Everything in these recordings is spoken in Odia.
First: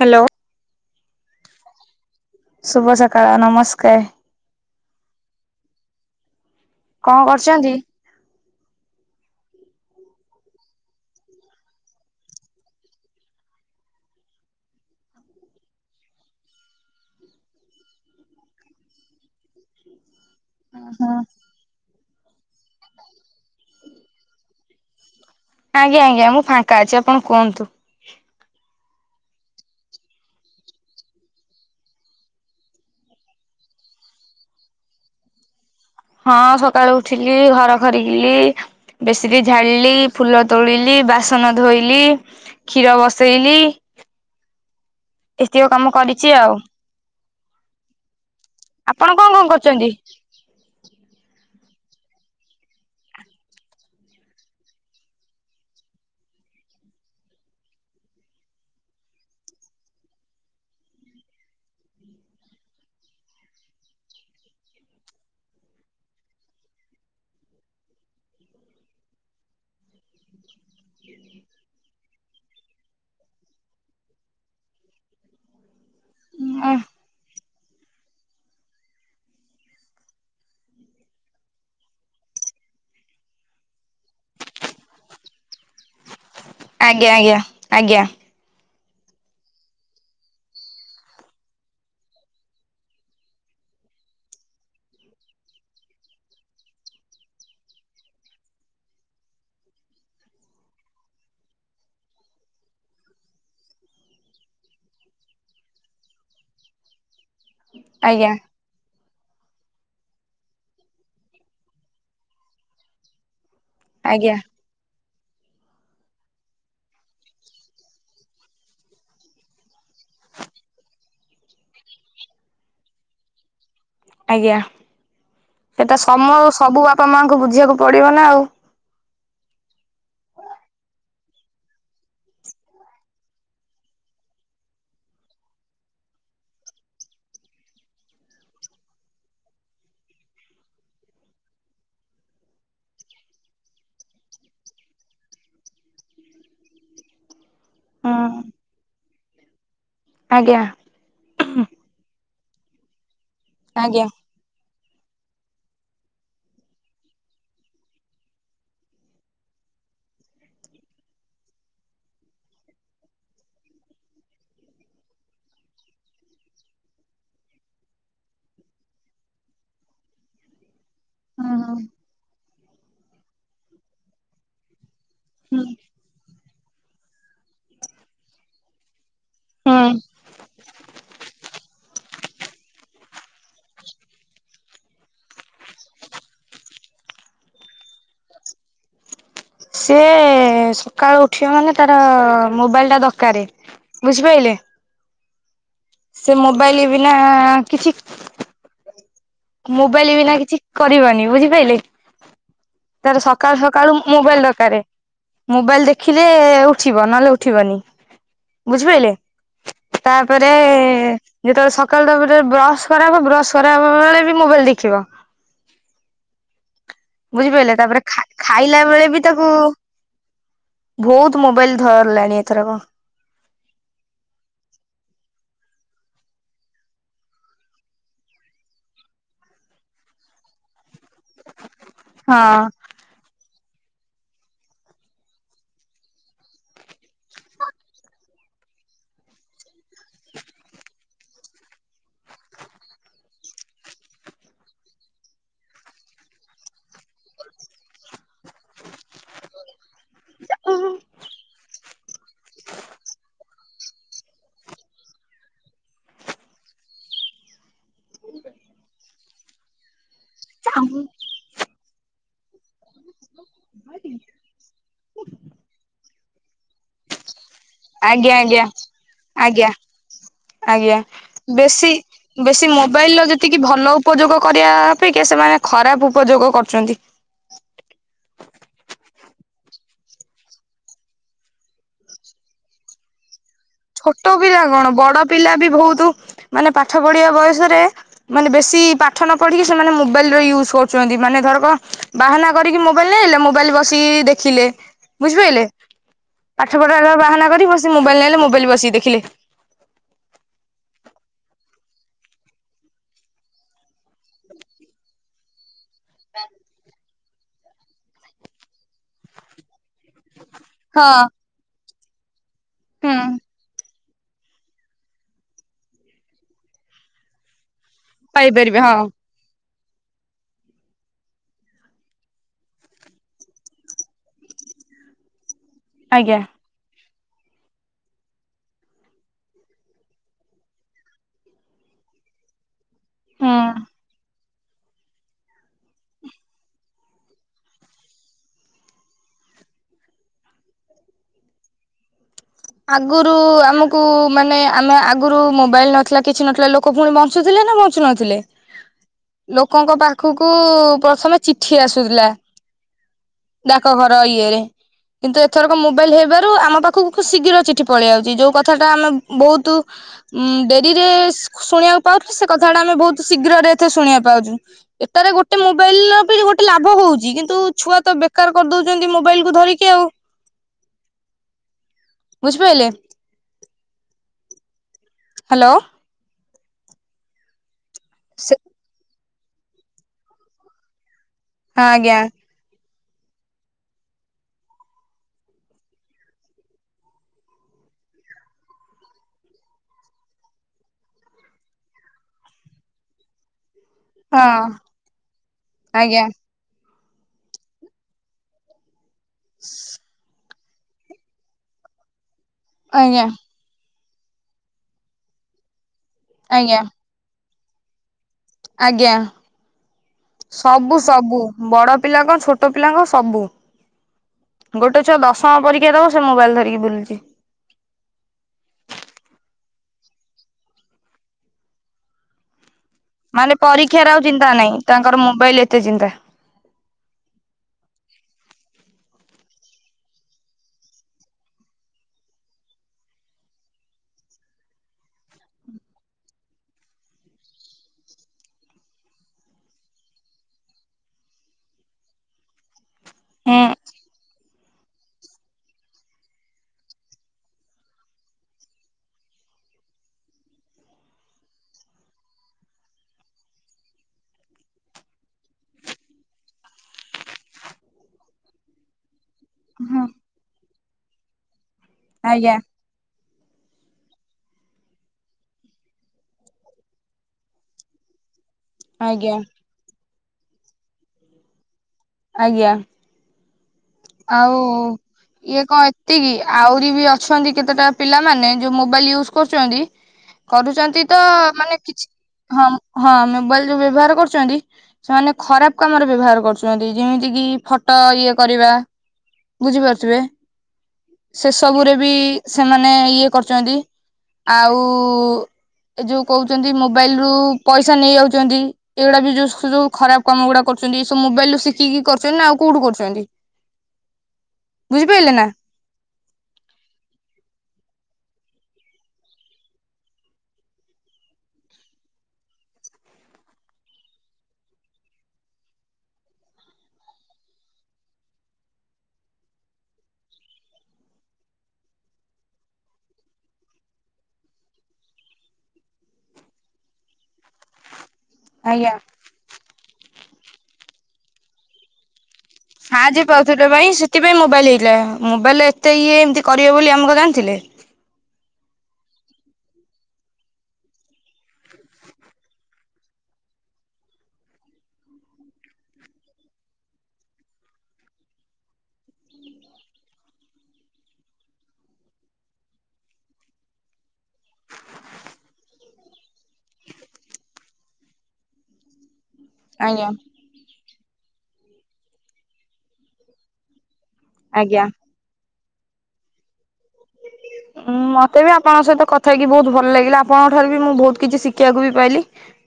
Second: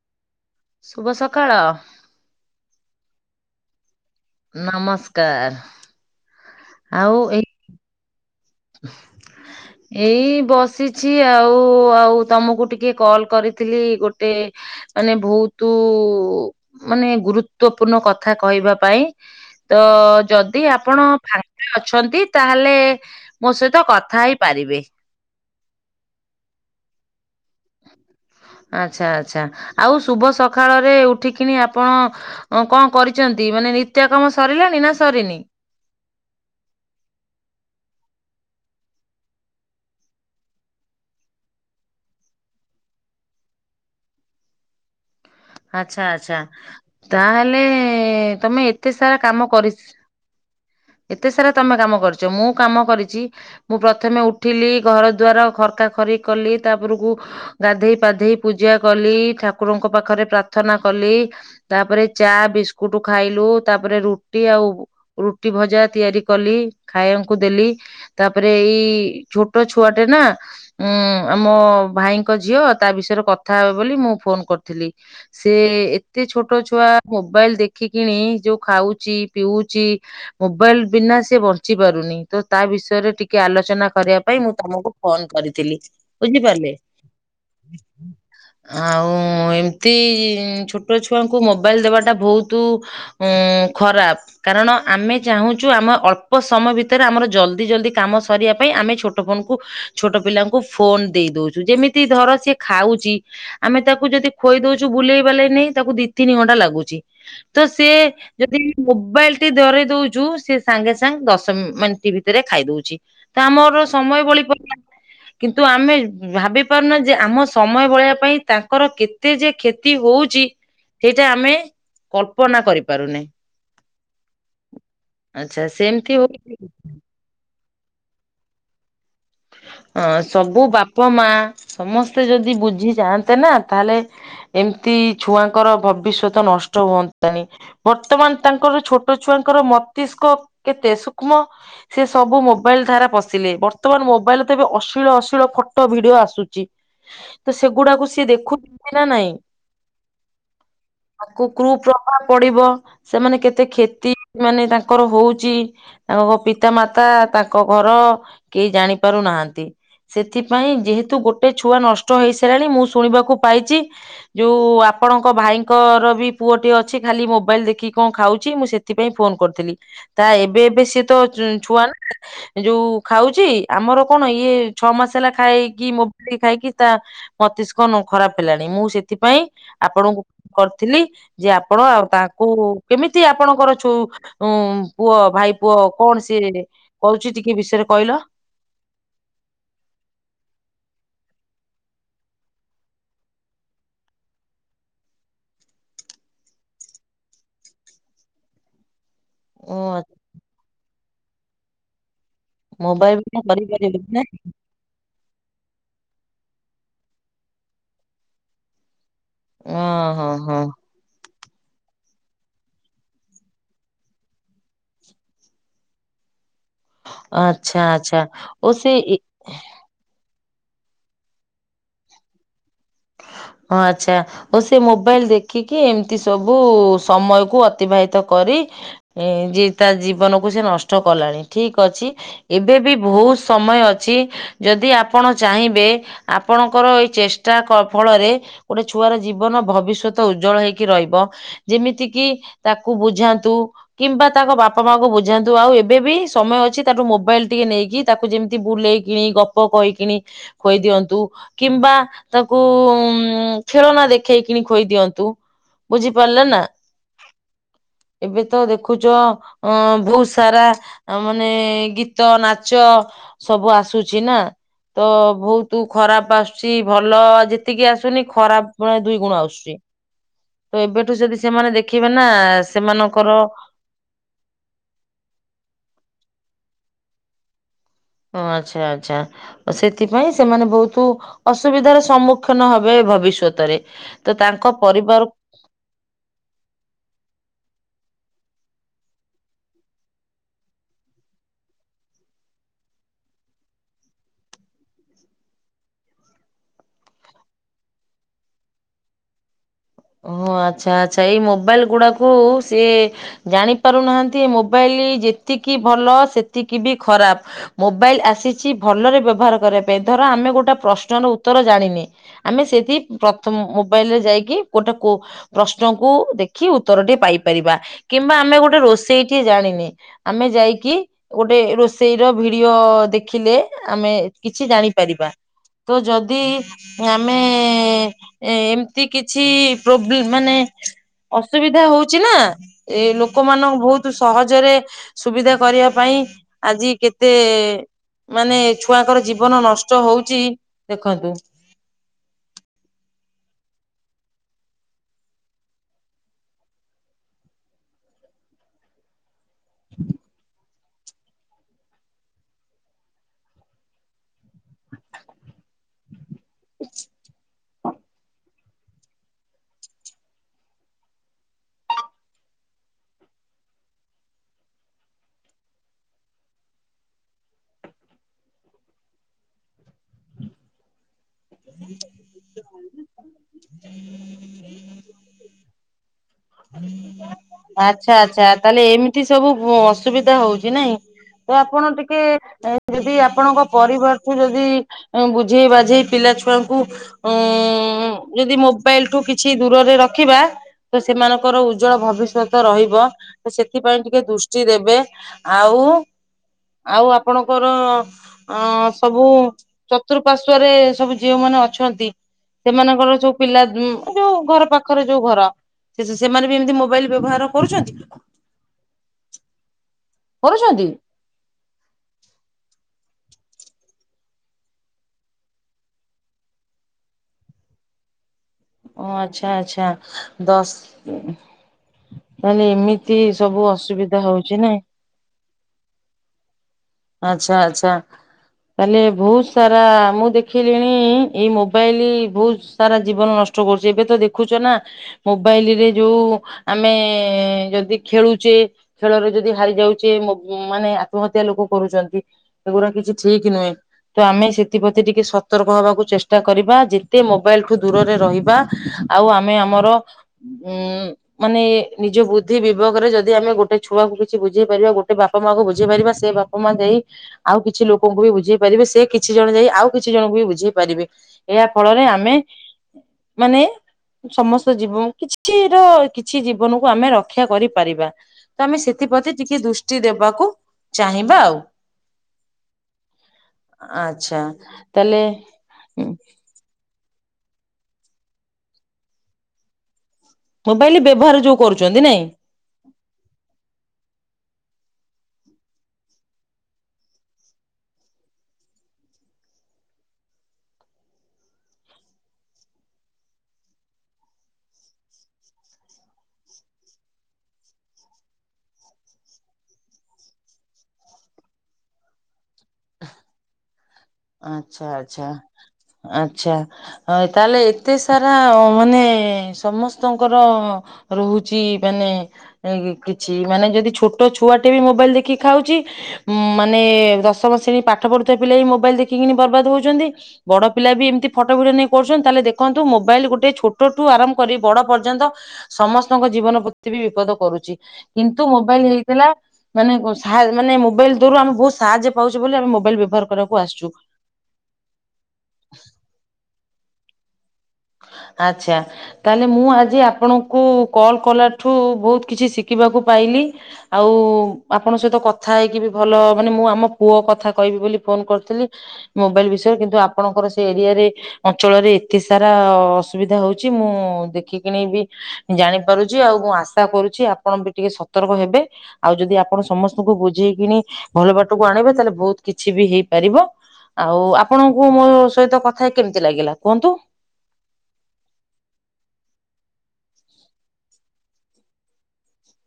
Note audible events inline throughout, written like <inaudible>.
ହ୍ୟାଲୋ। ଶୁଭ ସକାଳ। ଶୁଭ ସକାଳ ନମସ୍କାର। ନମସ୍କାର। ଆଉ କଣ ଏଇ କରୁଛନ୍ତି? <inaudible> ଏଇ ବସିଛି ଆଉ ଆଉ ତମକୁ ଟିକେ କଲ୍ କରିଥିଲି ଗୋଟେ ମାନେ ବହୁତ ମାନେ ଗୁରୁତ୍ୱପୂର୍ଣ୍ଣ କଥା କହିବା ପାଇଁ। ତ ଯଦି ଆପଣ ହଁ। ଫାଙ୍କା ଅଛନ୍ତି ତାହେଲେ ତୁତ କଥା ହେଇପାରିବେ। ଆଜ୍ଞା ଆଜ୍ଞା ମୁଁ ଫାଙ୍କା ଅଛି ଆପଣ କୁହନ୍ତୁ। ଆଛା ଆଛା ଆଉ ଶୁଭ ସକାଳରେ ଉଠିକିନି ଆପଣ ଅ କଣ କରିଛନ୍ତି ମାନେ ନିତ୍ୟ କାମ ସରିଲାଣି ନା ସରିନି? ହଁ ସକାଳୁ ଉଠିଲି ଘର ଖରିକି। ବେଡସିଟ୍ ଝାଡ଼ିଲି ଫୁଲ ତୋଳିଲି ବାସନ ଧୋଇଲି। କ୍ଷୀର ବସେଇଲି। ଏତିକ କାମ ଆଚ୍ଛା କରିଛି ଆଚ୍ଛା ଆଉ ତାହେଲେ ତମେ ଏତେ ଆପଣ ସାରା କଣ କଣ କାମ କରି କରୁଛନ୍ତି? ଏତେ ସାରା ତମେ କାମ କରିଛ ମୁଁ କାମ କରିଛି ମୁଁ ପ୍ରଥମେ ଉଠିଲି ଘର ଦୁଆର ଖରକା ଖରି କଲି ତାପରକୁ ଗାଧେଇ ପାଧେଇ ପୂଜା କଲି ଠାକୁରଙ୍କ ପାଖରେ ପ୍ରାର୍ଥନା କଲି। ତାପରେ ଚା ବିସ୍କୁଟ ଖାଇଲୁ, ତାପରେ ରୁଟି ଆଉ ରୁଟି ଭଜା ତିଆରି କଲି, ଖାଇଆଙ୍କୁ ଦେଲି। ତାପରେ ଏଇ ଛୋଟ ଛୁଆଟେ ନା ଉଁ ମୋ ଭାଇଙ୍କ ଝିଅ, ତା ବିଷୟରେ କଥା ହେବେ ବୋଲି, ମୁଁ ଫୋନ୍ କରିଥିଲି। ସେ ଏତେ ଛୋଟ ଛୁଆ, ମୋବାଇଲ୍ ଦେଖିକିଣି, ଯୋଉ ଖାଉଚି, ପିଉଚି ମୋବାଇଲ୍ ବିନା ସେ ବଞ୍ଚି ପାରୁନି, ତ ତା ବିଷୟରେ ଟିକେ ଆଲୋଚନା କରିବା ପାଇଁ ମୁଁ ତମକୁ ଫୋନ୍ କରିଥିଲି, ବୁଝିପାରିଲେ? ଆଜ୍ଞା ଆଜ୍ଞା ଆଜ୍ଞା ଆଉ ଏମିତି ଛୋଟ ଛୁଆଙ୍କୁ ମୋବାଇଲ ଦେବାଟା ବହୁତୁ ଉଁ ଖରାପ, କାରଣ ଆମେ ଚାହୁଁଛୁ, ଆମେ ଅଳ୍ପ ସମୟ ଭିତରେ ଆମର ଜଲ୍ ଦି ଜଲ୍ ଦି କାମ ସରିବା ପାଇଁ, ଆମେ ଛୋଟ ଫୋନ କୁ ଛୋଟ ପିଲାଙ୍କୁ ଫୋନ ଦେଇ ଦଉଚୁ, ଯେମିତି ଧର ସିଏ ଖାଉଚି ଆମେ ତାକୁ ଯଦି ଖୋଇ ଦଉଚୁ ବୁଲେଇବାଲେଇ ନେଇ, ତାକୁ ଦି ତିନି ଘଣ୍ଟା ଲାଗୁଚି ତ ସିଏ, ଆଜ୍ଞା ଯଦି ମୋବାଇଲ ଟି ଧରେଇ ଦଉ ଚୁ, ସିଏ ସାଙ୍ଗେ ସାଙ୍ଗେ ଦଶ ମିନିଟ୍ ଭିତରେ ଖାଇ ଦଉଚି, ତ ଆମର ସମୟ ଆଜ୍ଞା ବଳି ପଡିଲା କିନ୍ତୁ ଆମେ ଭାବି ପାରୁନ ଯେ, ଆମ ସମୟ ବଳେଇଆ ପାଇଁ ତାଙ୍କର କେତେ ଯେ କ୍ଷତି ହଉଚି ସେଇଟା ଆମେ କଳ୍ପନା କରିପାରୁନେ। ଆଜ୍ଞା, ଆଚ୍ଛା ସେଟା ସେମିତି ସମ ହଉଛି ସବୁ ବାପା ମାଆଙ୍କୁ ବୁଝିବାକୁ ପଡିବ ନା ଆଉ। ଅ ସବୁ ବାପ ମା, ସମସ୍ତେ ଯଦି ବୁଝି ଯାଆନ୍ତେ ନା, ତାହେଲେ ଏମିତି ଛୁଆଙ୍କର ଭବିଷ୍ୟତ ନଷ୍ଟ ହୁଅନ୍ତାନି। ବର୍ତ୍ତମାନ ତାଙ୍କର ଛୋଟ ଛୁଆଙ୍କର ମସ୍ତିଷ୍କ କେତେ ସୂକ୍ଷ୍ମ? ସେ ସବୁ ମୋବାଇଲ୍ ଧାରା ପଶିଲେ, ବର୍ତ୍ତମାନ ମୋବାଇଲ୍ ତେବେ ଅଶ୍ଳୀଳ ଅଶ୍ଳୀଳ ଫଟୋ ଭିଡିଓ ଆସୁଚି ତ ହଁ। ସେଗୁଡାକୁ ସିଏ ଦେଖୁଚନ୍ତି ନା ନାଇଁ? ଆଜ୍ଞା। ତାକୁ କୁ ପ୍ରଭାବ ପଡିବ, ସେମାନେ କେତେ ଆଜ୍ଞା। କ୍ଷତି ମାନେ ତାଙ୍କର ହଉଚି, ତାଙ୍କ ପିତା ମାତା, ତାଙ୍କ ଘର, କେହି ଜାଣି ପାରୁନାହାନ୍ତି। ସେଥିପାଇଁ ଯେହେତୁ ଗୋଟେ ଛୁଆ ନଷ୍ଟ ହେଇସାରିଲାଣି, ମୁଁ ଶୁଣିବାକୁ ପାଇଚି ଯୋଉ ଆପଣଙ୍କ ଭାଇଙ୍କର ବି ପୁଅଟିଏ ଅଛି, ଖାଲି ମୋବାଇଲ୍ ଦେଖିକି କଣ ଖାଉଚି, ମୁଁ ସେ ସେଥିପାଇଁ ଫୋନ କରିଥିଲି, ତା ଏବେ ଏବେ ସିଏ ତ ହଁ ଛୁଆ ନା, ଯୋଉ ଖାଉଚି, ଆମର କଣ ଇଏ ଛଅ ମାସ ହେଲା ହଁ। ଖାଇକି, ମୋବାଇଲ୍ ଖାଇକି ତା ମସ୍ତିଷ୍କ ନ ଖରାପ ହେଲାଣି, ମୁଁ ସେ ଏଥିପାଇଁ ହୁଁ ଆପଣଙ୍କୁ କରିଥିଲି, ଯେ ଆପଣ ଆଉ ତାଙ୍କୁ କେମିତି ଆପଣଙ୍କର ଚୋଉ, ଉଁ ପୁଅ ଭାଇ ପୁଅ କଣ ସିଏ କହୁଚି, ଟିକେ ବିଷୟରେ କହିଲ? ସିଏ ସକାଳୁ ଉଠିବ ମାନେ, ତାର ମୋବାଇଲ ଟା ଦରକାରେ। ବୁଝିପାଇଲେ? ସେ ମୋବାଇଲ ବିନା କିଛି ଓ ମୋବାଇଲ ବିନା କିଛି କରିବନି, ବୁଝିପାଇଲେ? ମୋବାଇଲ ତାର ସକାଳୁ ସକାଳୁ କରିପାରିବି ନା ମୋବାଇଲ ଦରକାରେ। ମୋବାଇଲ ଦେଖିଲେ ଉଠିବ, ନହେଲେ ଉଠିବନି, ବୁଝିପାଇଲେ? ଓହୋ ତାପରେ ହୋ ଯେତେବେଳେ ସକାଳୁ ତାପରେ ବ୍ରସ୍ କରାହବ, ବ୍ରସ୍ କରାହବା ବେଳେ ବି ମୋବାଇଲ୍ ଦେଖିବ। ବୁଝିପାଇଲେ, ଆଚ୍ଛା ତାପରେ ଆଚ୍ଛା ଖା ଓ ଖାଇଲା ସେ ବେଳେ ବି ତାକୁ ବହୁତ ମୋବାଇଲ୍ ଧରିଲାଣି ଏଥରକ। ହଁ ଆଚ୍ଛା। ଓ ସେ ମୋବାଇଲ ଦେଖିକି ଏମିତି ସବୁ ସମୟ କୁ ଅତିବାହିତ କରି ଏମିତି ତା ଜୀବନକୁ ସେ ନଷ୍ ଟ କଲାଣି। ଠିକ ଅଛି, ହଁ ଏବେ ବି ବହୁତ ସମୟ ଅ ଛି। ଯଦି ଆପଣ ଚାହିଁବେ, ଆପଣଙ୍କର ଏଇ ଚେଷ୍ଟା କ ଫଳରେ, ଗୋଟେ ଛୁଆର ଜୀବନ ଭବିଷ୍ୟତ ଉଜ୍ଜଳ ହେଇକି ରହିବ। ଯେମିତି କିି ତାକୁ ବୁଝାନ୍ତୁ। କିମ୍ବା ତାଙ୍କ ବାପା ମାଙ୍କୁ ବୁଝାନ୍ତୁ। ଆଉ ଏବେ ବି ସମୟ ଅଛି, ତାଠୁ ମୋବାଇଲ ଟିକେ ନେଇକି ତାକୁ ଯେମିତି ବୁଲେଇକିଣି, ଗ ଗ କହିିକିଣି ଖୁଏଇ ଦିଅନ୍ତୁ, କିମ୍ବା ତାକୁ ଉଁ ଖେଳନା ଦେଖେଇକିଣି ଖୋଇଦିଅନ୍ତୁ। ବୁଝିପାରିଲା ନା? ଏବେ ତ ଦେଖୁଛ, ଅ ବହୁତ ସାରା ମାନେ ଗୀତ ନା ଚ ସବୁ ଆସୁଛି ନା, ତ ବହୁତ ଖରାପ ଆସୁ ଛି। ଭଲ ଯେତିକି ଆସୁନି ଆଜ୍ଞା ଆଜ୍ଞା ଖରାପର ଦୁଇ ଗୁଣ ଆଜ୍ଞା। ଆସୁଛି। ତ ଆଜ୍ଞା ଏବେଠୁ ଯଦି ସେମାନେ ବେଶୀ ଦେଖିବେ ନା, ବେଶୀ ମୋବାଇଲ ର ସେମାନଙ୍କର ଯେତିକି ଭଲ ଉପଯୋଗ କରିବା ଅପେକ୍ଷା ସେମାନେ ଖରାପ ଉପଯୋଗ କରୁଛନ୍ତି। ହଁ, ଆଚ୍ଛା, ଆଚ୍ଛା। ସେଥିପାଇଁ ସେମାନେ ବହୁତ ଅସୁବିଧାର ସମ୍ମୁଖୀନ ହେବେ ଭବିଷ୍ୟତରେ। ତ ଛୋଟ ପିଲା ତାଙ୍କ କଣ, ବଡ ପରିବାରକୁ ପିଲା ବି ବହୁତ ମାନେ ପାଠ ପଢିବା ବୟସରେ ମାନେ ବେଶୀ ପାଠ ନ ପଢିକି ସେମାନେ ମୋବାଇଲର ୟୁଜ୍ କରୁଛନ୍ତି, ମାନେ ଧରକ ବାହାନା କରିକି ମୋବାଇଲ ନେଇ ଆଇଲେ, ମୋବାଇଲ ବସିକି ଦେଖିଲେ। ବୁଝିପାଇଲେ? ପାଠପଢାର ବାହାନା କରି, ବସି ମୋବଇଲ ନେଇ ଆଇଲେ, ମୋବାଇଲ ବସିକି ଦେଖିଲେ। ଓହ, ଆଚ୍ଛା, ଆଚ୍ଛା, ଏଇ ମୋବାଇଲ ଗୁଡାକୁ ସିଏ ଜାଣି ପାରୁନାହାନ୍ତି, ଏ ମୋବାଇଲ ଯେତିକି ଭଲ ସେତିକି ବି ଖରାପ। ମୋବାଇଲ ଆସିଛି, ଭଲରେ ବ୍ୟବହାର କରିବା ପାଇଁ, ଧର ଆମେ ଗୋ ଗୋଟେ ହଁ ପ୍ରଶ୍ନର ଉତ୍ତର ଜାଣିନେ, ଆମେ ସେଠି ହୁଁ ପ୍ରଥମ ମୋବାଇଲରେ ଯାଇକି, ଗୋଟେକୁ ପ୍ରଶ୍ନକୁ ଦେଖି ଉତ୍ତରଟେ ପାଇପାରିବା। କିମ୍ବା ଆମେ ଗୋଟେ ପାଇପାରିବେ ହଁ ରୋଷେଇ କି ଜାଣିନେ, ଆମେ ଯାଇକି ଗୋଟେ ରୋଷେଇର ଭିଡିଓ ଦେଖିଲେ, ଆମେ କିଛି ଜାଣିପାରିବା। ତ ଯଦି ଆଜ୍ଞା ଆମେ ଏମିତି କି ଛି ପ୍ରୋବ୍ଲେମ୍ ମାନେ ଅସୁବିଧା ହଉଛି ନା। ଏ ହୁଁ। ଲୋକମାନଙ୍କୁ ବହୁତ ସହଜରେ ସୁବିଧା କରିବା ପାଇଁ ଆଜି କେତେ ମାନେ ଛୁଆଙ୍କର ଜୀବନ ନଷ୍ଟ ହଉଛି, ଦେଖନ୍ତୁ। ଆଗରୁ ଆମକୁ, ମାନେ ଆମେ ଆଗରୁ ମୋବାଇଲ ନଥିଲା, କିଛି ନଥିଲା ଲୋ ଲୋକ ପୁଣି ବଞ୍ଚୁଥିଲେ ନା, ବଞ୍ଚୁ ନଥିଲେ। <inaudible> ଲୋକଙ୍କ ପାଖକୁ ପ୍ରଥମେ ଚିଠି ଆସୁଥିଲା, ଡାକଘର ଇଏରେ, କିନ୍ତୁ ଏଥରକ ମୋବାଇଲ ହେଇବାରୁ ଆମ ପାଖକୁ ଖୁବ୍ ଶୀଘ୍ର ଚିଠି ପଳେଇ ଆଉଛି, ଯୋଉ କଥାଟା ଆମେ ବହୁତ ଉଁ ଡେରିରେ ଶୁ ଶୁଣିବାକୁ ପାଉଥିଲେ, ସେ କଥାଟା ଆମେ ବହୁତ ଶୀଘ୍ରରେ ଏଥିରେ ଶୁଣିବାକୁ ପାଉଛୁ। ଏଟାରେ ଗୋଟେ ମୋବାଇଲର ବି ଗୋଟେ ଲାଭ ହଉଛି, କିନ୍ତୁ ଛୁଆ ତ ବେକାର କରିଦଉଛନ୍ତି ମୋବାଇଲକୁ ଧରିକି ଆଉ। ହଁ। <inaudible> ବୁଝିପାଇଲେ? <inaudible> <inaudible> ହାଲୋ। ଆଚ୍ଛା ଆଚ୍ଛା ହଁ ତାହେଲେ ଏମିତି ସବୁ ଅ- ଅସୁବିଧା ହଉଚି ନାଇଁ? ସେ ଆପଣ ଆଜ୍ଞା ଟିକେ ଏ ଯଦି ଆପଣଙ୍କ ପରିବାରଠୁ ଯଦି ବୁଝେଇ ବାଝେଇ ପିଲା ଛୁଆଙ୍କୁ ଉଁ- ଯଦି ମୋବାଇଲଠୁ କିଛି ଦୂରରେ ରଖିବା ତ ସେମାନଙ୍କର ଉଜ୍ଜଳ ଭବିଷ୍ୟ ସତ ରହିବ ତ ସେଥିପାଇଁ ଟିକେ ହଁ ଦୃଷ୍ଟି ଦେବେ ଆଉ ଆଜ୍ଞା ଆଉ ଆପଣଙ୍କର ଅଁ- ସବୁ ଚତ୍ ଚତୁଃପାର୍ଶ୍ଵରେ ସବୁ ଯେଉଁମାନେ ସବୁ ଅଛନ୍ତି ସେମାନଙ୍କର ଆଜ୍ଞା ସବୁ ପିଲା ଉଁ ଯଉ ଘର ପାଖରେ ଯଉ ଘର ସେ-ସେମାନେ ବି ଏମିତି ଆଜ୍ଞା ମୋବାଇଲ ବ୍ୟବହାର କରୁଛନ୍ତି। ଆଜ୍ଞା କରୁଛନ୍ତି ସବୁ ସବୁ ବଡ ପିଲା କଣ ଛୋଟ ପିଲା କଣ ସବୁ। ଗୋଟେ ଛୁଆ ଦଶମ ପରୀକ୍ଷା ଦବ ସେ ମୋବାଇଲ୍ ଧରିକି ବୁଲୁଚି। ଓ ଆଚ୍ଛା ଆଚ୍ଛା ଦଶ୍ -ତାହଲେ ଏମିତି ମାନେ ସବୁ ପରୀକ୍ଷାରେ ଅସୁବିଧା ଆଉ ଚିନ୍ତା ହଉଛି ନାହିଁ ନାଇଁ ତାଙ୍କର ମୋବାଇଲ୍ ଏତେ ଚିନ୍ତା। ଆଛା ଆଛା। ତାହେଲେ ବହୁତ୍ ସାରା ମୁଁ ଦେଖିଲିଣି ଏଇ ମୋବାଇଲି ବହୁତ୍ ସାରା ଜୀବନ ନଷ୍ଟ କରୁଚି ଏବେ ତ ଦେଖୁଚ ନା ମୋବାଇଲିରେ ଯଉ ଆମେ ଯଦି ଖେଳୁଚେ ଖେଳରେ ଯଦି ହାରି ଯାଉଚେ ମୋ-ମାନେ ଆତ୍ମହତ୍ୟା ଲୋକ କରୁଚନ୍ତି ଏଗୁରା କିଛି ଠିକି ହୁଁ ନୁହେଁ ତ ଆମେ ସେଥିପ୍ରତି ଟିକେ ସ ସତର୍କ ହବାକୁ ଚେଷ୍ଟା କରିବା ଯେତେ ମୋବାଇଲ୍ ଠୁ ଦୂରରେ ରହିବା ଆଉ ଆମେ ଆମର ଉଁ- ମାନେ ନିଜ ବୁଦ୍ଧି ବିବକରେ ଯଦି ଆମେ ଗୋଟେ ଛୁଆକୁ କିଛି ବୁଝେଇ ପାରିବା ଗୋଟେ ବାପା ମାକୁ ବୁଝେଇ ପାରିବା ସେ ବାପ୍ ମା ଯାଇ ଆଉ କିଛି ଲୋକଙ୍କୁ ବି ବୁଝେଇ ପାରିବେ ସେ କିଛି ଜଣ ଯାଇ ଆଉ ହୁଁ କିଛି ଜଣଙ୍କୁ ବି ବୁଝେଇ ପାରିବେ। ଏହାଫଳରେ ଆମେ ଆଜ୍ଞା ମାନେ ସମସ୍ତ ଜୀବ- କିଛି ର କିଛି ଜୀବନକୁ ଆମେ ରକ୍ଷା କରିପାରିବା। ତ ଆମେ ଆଜ୍ଞା ସେଥିପ୍ରତି ଟିକେ ଦୃଷ୍ଟି ଦେବାକୁ ଚାହିଁବା ଆଉ। ଆଜ୍ଞା। ଆଚ୍ଛା। ଆଉ ତାହେଲେ ଇଏ କଣ ଏତିକି ଆହୁରି ବି ଅଛନ୍ତି କେତେଟା ପିଲାମାନେ ଯଉ ମୋବାଇଲ୍ ୟୁଜ୍ କରୁଚନ୍ତି ମୋବାଇଲ କରୁଚନ୍ତି ତ ବ୍ୟବହାର ଯୋଉ ମାନେ କରୁଛନ୍ତି କିଛି ନାଇଁ ହଁ -ହଁ ମୋବାଇଲ୍ ଯଉ ବ୍ୟବହାର କରୁଚନ୍ତି ସେମାନେ ଖରାପ୍ କାମରେ ବ୍ୟବହାର କରୁଚନ୍ତି ଯେମିତି କି ଫଟୋ ଇଏ କରିବା। ବୁଝିପାରୁଥିବେ ସେ ସବୁରେ ବି ସେମାନେ ଇଏ କରୁଚନ୍ତି। ଆଉ ଏ ଯଉ କହୁଚନ୍ତି ମୋବାଇଲ୍ ରୁ ପଇସା ନେଇ ଯାଉଚନ୍ତି ଏଇଗୁଡା ବି ଯଉ ସଉ ଖରାପ୍ କାମ ଗୁଡା କରୁଚନ୍ତି ଏ ସବ ମୋବାଇଲ୍ ରୁ ଶିଖିକି କରୁଚନ୍ତି ନା ଆଉ କଉଠୁ କରୁଚନ୍ତି। ଆଚ୍ଛା ଆଚ୍ଛା- ନା ଆଚ୍ଛା। ହଁ ତାହେଲେ ଏତେ ସାରା ମାନେ ସମସ୍ତଙ୍କର ରହୁଚି ମାନେ ଏ କିଛି ମାନେ ଯଦି ଛୋଟ ଛୁଆଟେ ବି ମୋବାଇଲ୍ ଦେଖି ଖାଉଚି ଉଁ- ମାନେ ଦଶମ ଶ୍ରେଣୀ ପାଠ ପଢୁଥିବା ପିଲା ବି ମୋବାଇଲ୍ ଦେଖିକିନି ବର୍ବାଦ ହଉଚନ୍ତି ବଡ ପିଲା ବି ଏମିତି ଫଟୋ ଭିଡିଓ ନେଇ କରୁଚନ୍ତି ତାହେଲେ ଦେଖନ୍ତୁ ମୋବାଇଲ୍ ଗୋଟେ ଛୋଟଠୁ ଆରମ୍ଭ କରି ବଡ ପର୍ଯ୍ୟନ୍ତ ସମସ୍ତଙ୍କ ଜୀବନ ପ୍ରତି ବି ବିପଦ କରୁଚି। କିନ୍ତୁ ମୋବାଇଲ୍ ଆଜ୍ଞା ହେଇଥିଲା ମାନେ ସା- ମାନେ ମୋବାଇଲ୍ ଦରୁ ଆମେ ବହୁତ୍ ସାହାଯ୍ୟ ପାଉଛୁ ବୋଲି ଆମେ ମୋବାଇଲ ସାହାଯ୍ୟ ବ୍ୟବହାର କରିବାକୁ ପାଉଥିଲେ ପାଇଁ ଆସିଛୁ। ସେଥିପାଇଁ ମୋବାଇଲ୍ ହେଇଥିଲା ମୋବାଇଲ ଏତେ ଇଏ ଏମିତି କରିବେ ବୋଲି ଆମେ କଣ ଜାଣିଥିଲେ। ଆଚ୍ଛା ତାହେଲେ ମୁଁ ଆଜି ଆପଣଙ୍କୁ କଲ କଲାଠୁ ବହୁତ କିଛି ଶିଖ ଶିଖିବାକୁ ପାଇଲି ଆଉ ଆପଣଙ୍କ ସହିତ କଥା ହେଇକି ବି ଭଲ ମାନେ ମୁଁ ଆମ ପୁଅ କଥା କହିବି ବୋଲି ଫୋନ କରିଥିଲି। ମୋବାଇଲ ବିଷୟରେ କିନ୍ତୁ ଆପଣଙ୍କର ସେ ଏରିଆରେ ଅଞ୍ଚଳରେ ଏତେ ତାର ଅସୁବିଧା ହଉଛି ମୁଁ ଦେଖିକିଣିବି ଜାଣିପାରୁଛି ଆଉ ମୁଁ ଆଶା କରୁଛି ଆପଣ ବି ଟିକେ ସତର୍କ ହେବେ। ଆଉ ଯଦି ଆପ ଆପଣ ଆଜ୍ଞା ସମସ୍ତଙ୍କୁ ବୁଝେଇକିଣି ଭଲ ବାଟକୁ ଆଣିବେ ତାହେଲେ ବହୁତ କିଛି ବି ହେଇପାରିବ। ଆଉ ଆଜ୍ଞା ଆପଣଙ୍କୁ ମୋ ସହିତ କଥା କେମିତି ଲାଗିଲା କୁହନ୍ତୁ? ହୁଁ ମତେ ବି ଆପଣଙ୍କ ସହିତ କଥା ହେଇକି ବହୁତ ଭଲ ଲାଗିଲା ଆପଣଙ୍କ ଠାରୁ ବି ମୁଁ ବହୁତ କିଛି ଶିଖିବାକୁ ବି ପାଇଲି।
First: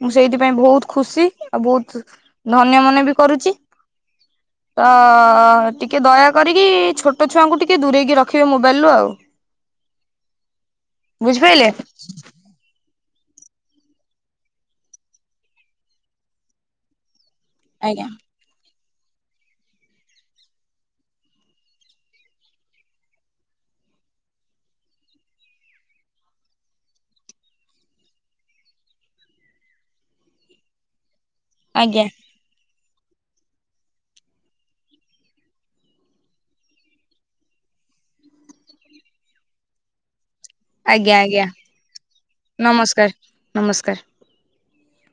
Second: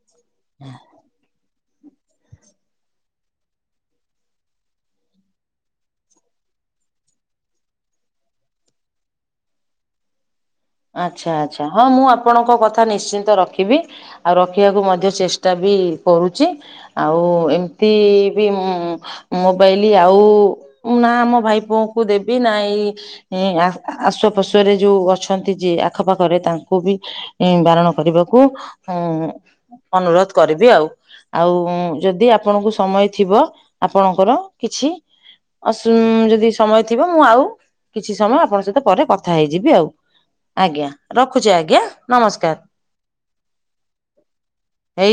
ମୁଁ ସେଇଥିପାଇଁ ବହୁତ ଖୁସି ଆଉ ବହୁତ ଧନ୍ୟ ମନେ ବି କରୁଛି। ଅ ଟିକେ ଦୟା କରିକି ଛୋଟ ଛୁଆଙ୍କୁ ଟିକେ ଦୂରେଇକି ରଖିବେ ମୋବାଇଲରୁ ଆଉ। ଆଚ୍ଛା ଆଚ୍ଛା ବୁଝିପାରିଲେ ହଁ ମୁଁ ଆପଣଙ୍କ କଥା ନିଶ୍ଚିନ୍ତ ରଖିବି। ଆଉ ରଖିବାକୁ ମଧ୍ୟ ଚେଷ୍ଟା ବି କରୁଛି। ଆଉ ଏମତି ଆଜ୍ଞା ବି ମୋବାଇଲ ଆଉ ନା ଆମ ଭାଇ ପୁଅଙ୍କୁ ଦେବି ନା ଏଇ ଏ ଆସୋ ପୋଷୋରେ ଯୋଉ ଅଛ ଅଛନ୍ତି ଯି ଆଖପାଖରେ ତାଙ୍କୁ ବି ବାରଣ କରିବାକୁ ଉ ଅନୁରୋଧ କରିବି ଆଉ ଆଉ ଆଜ୍ଞା ଯଦି ଆପ ଆପଣଙ୍କୁ ସମୟ ଥିବ ଆପଣଙ୍କର କିଛି ଅସୁ ଯଦି ସମୟ ଥିବ ମୁଁ ଆଉ କିଛି ସମୟ ଆପଣଙ୍କ ସହିତ ପରେ କଥା ହେଇଯିବି ଆଉ। ଆଜ୍ଞା ରଖୁଛି ଆଜ୍ଞା ନମସ୍କାର। ନମସ୍କାର। ନମସ୍କାର। ଏଇ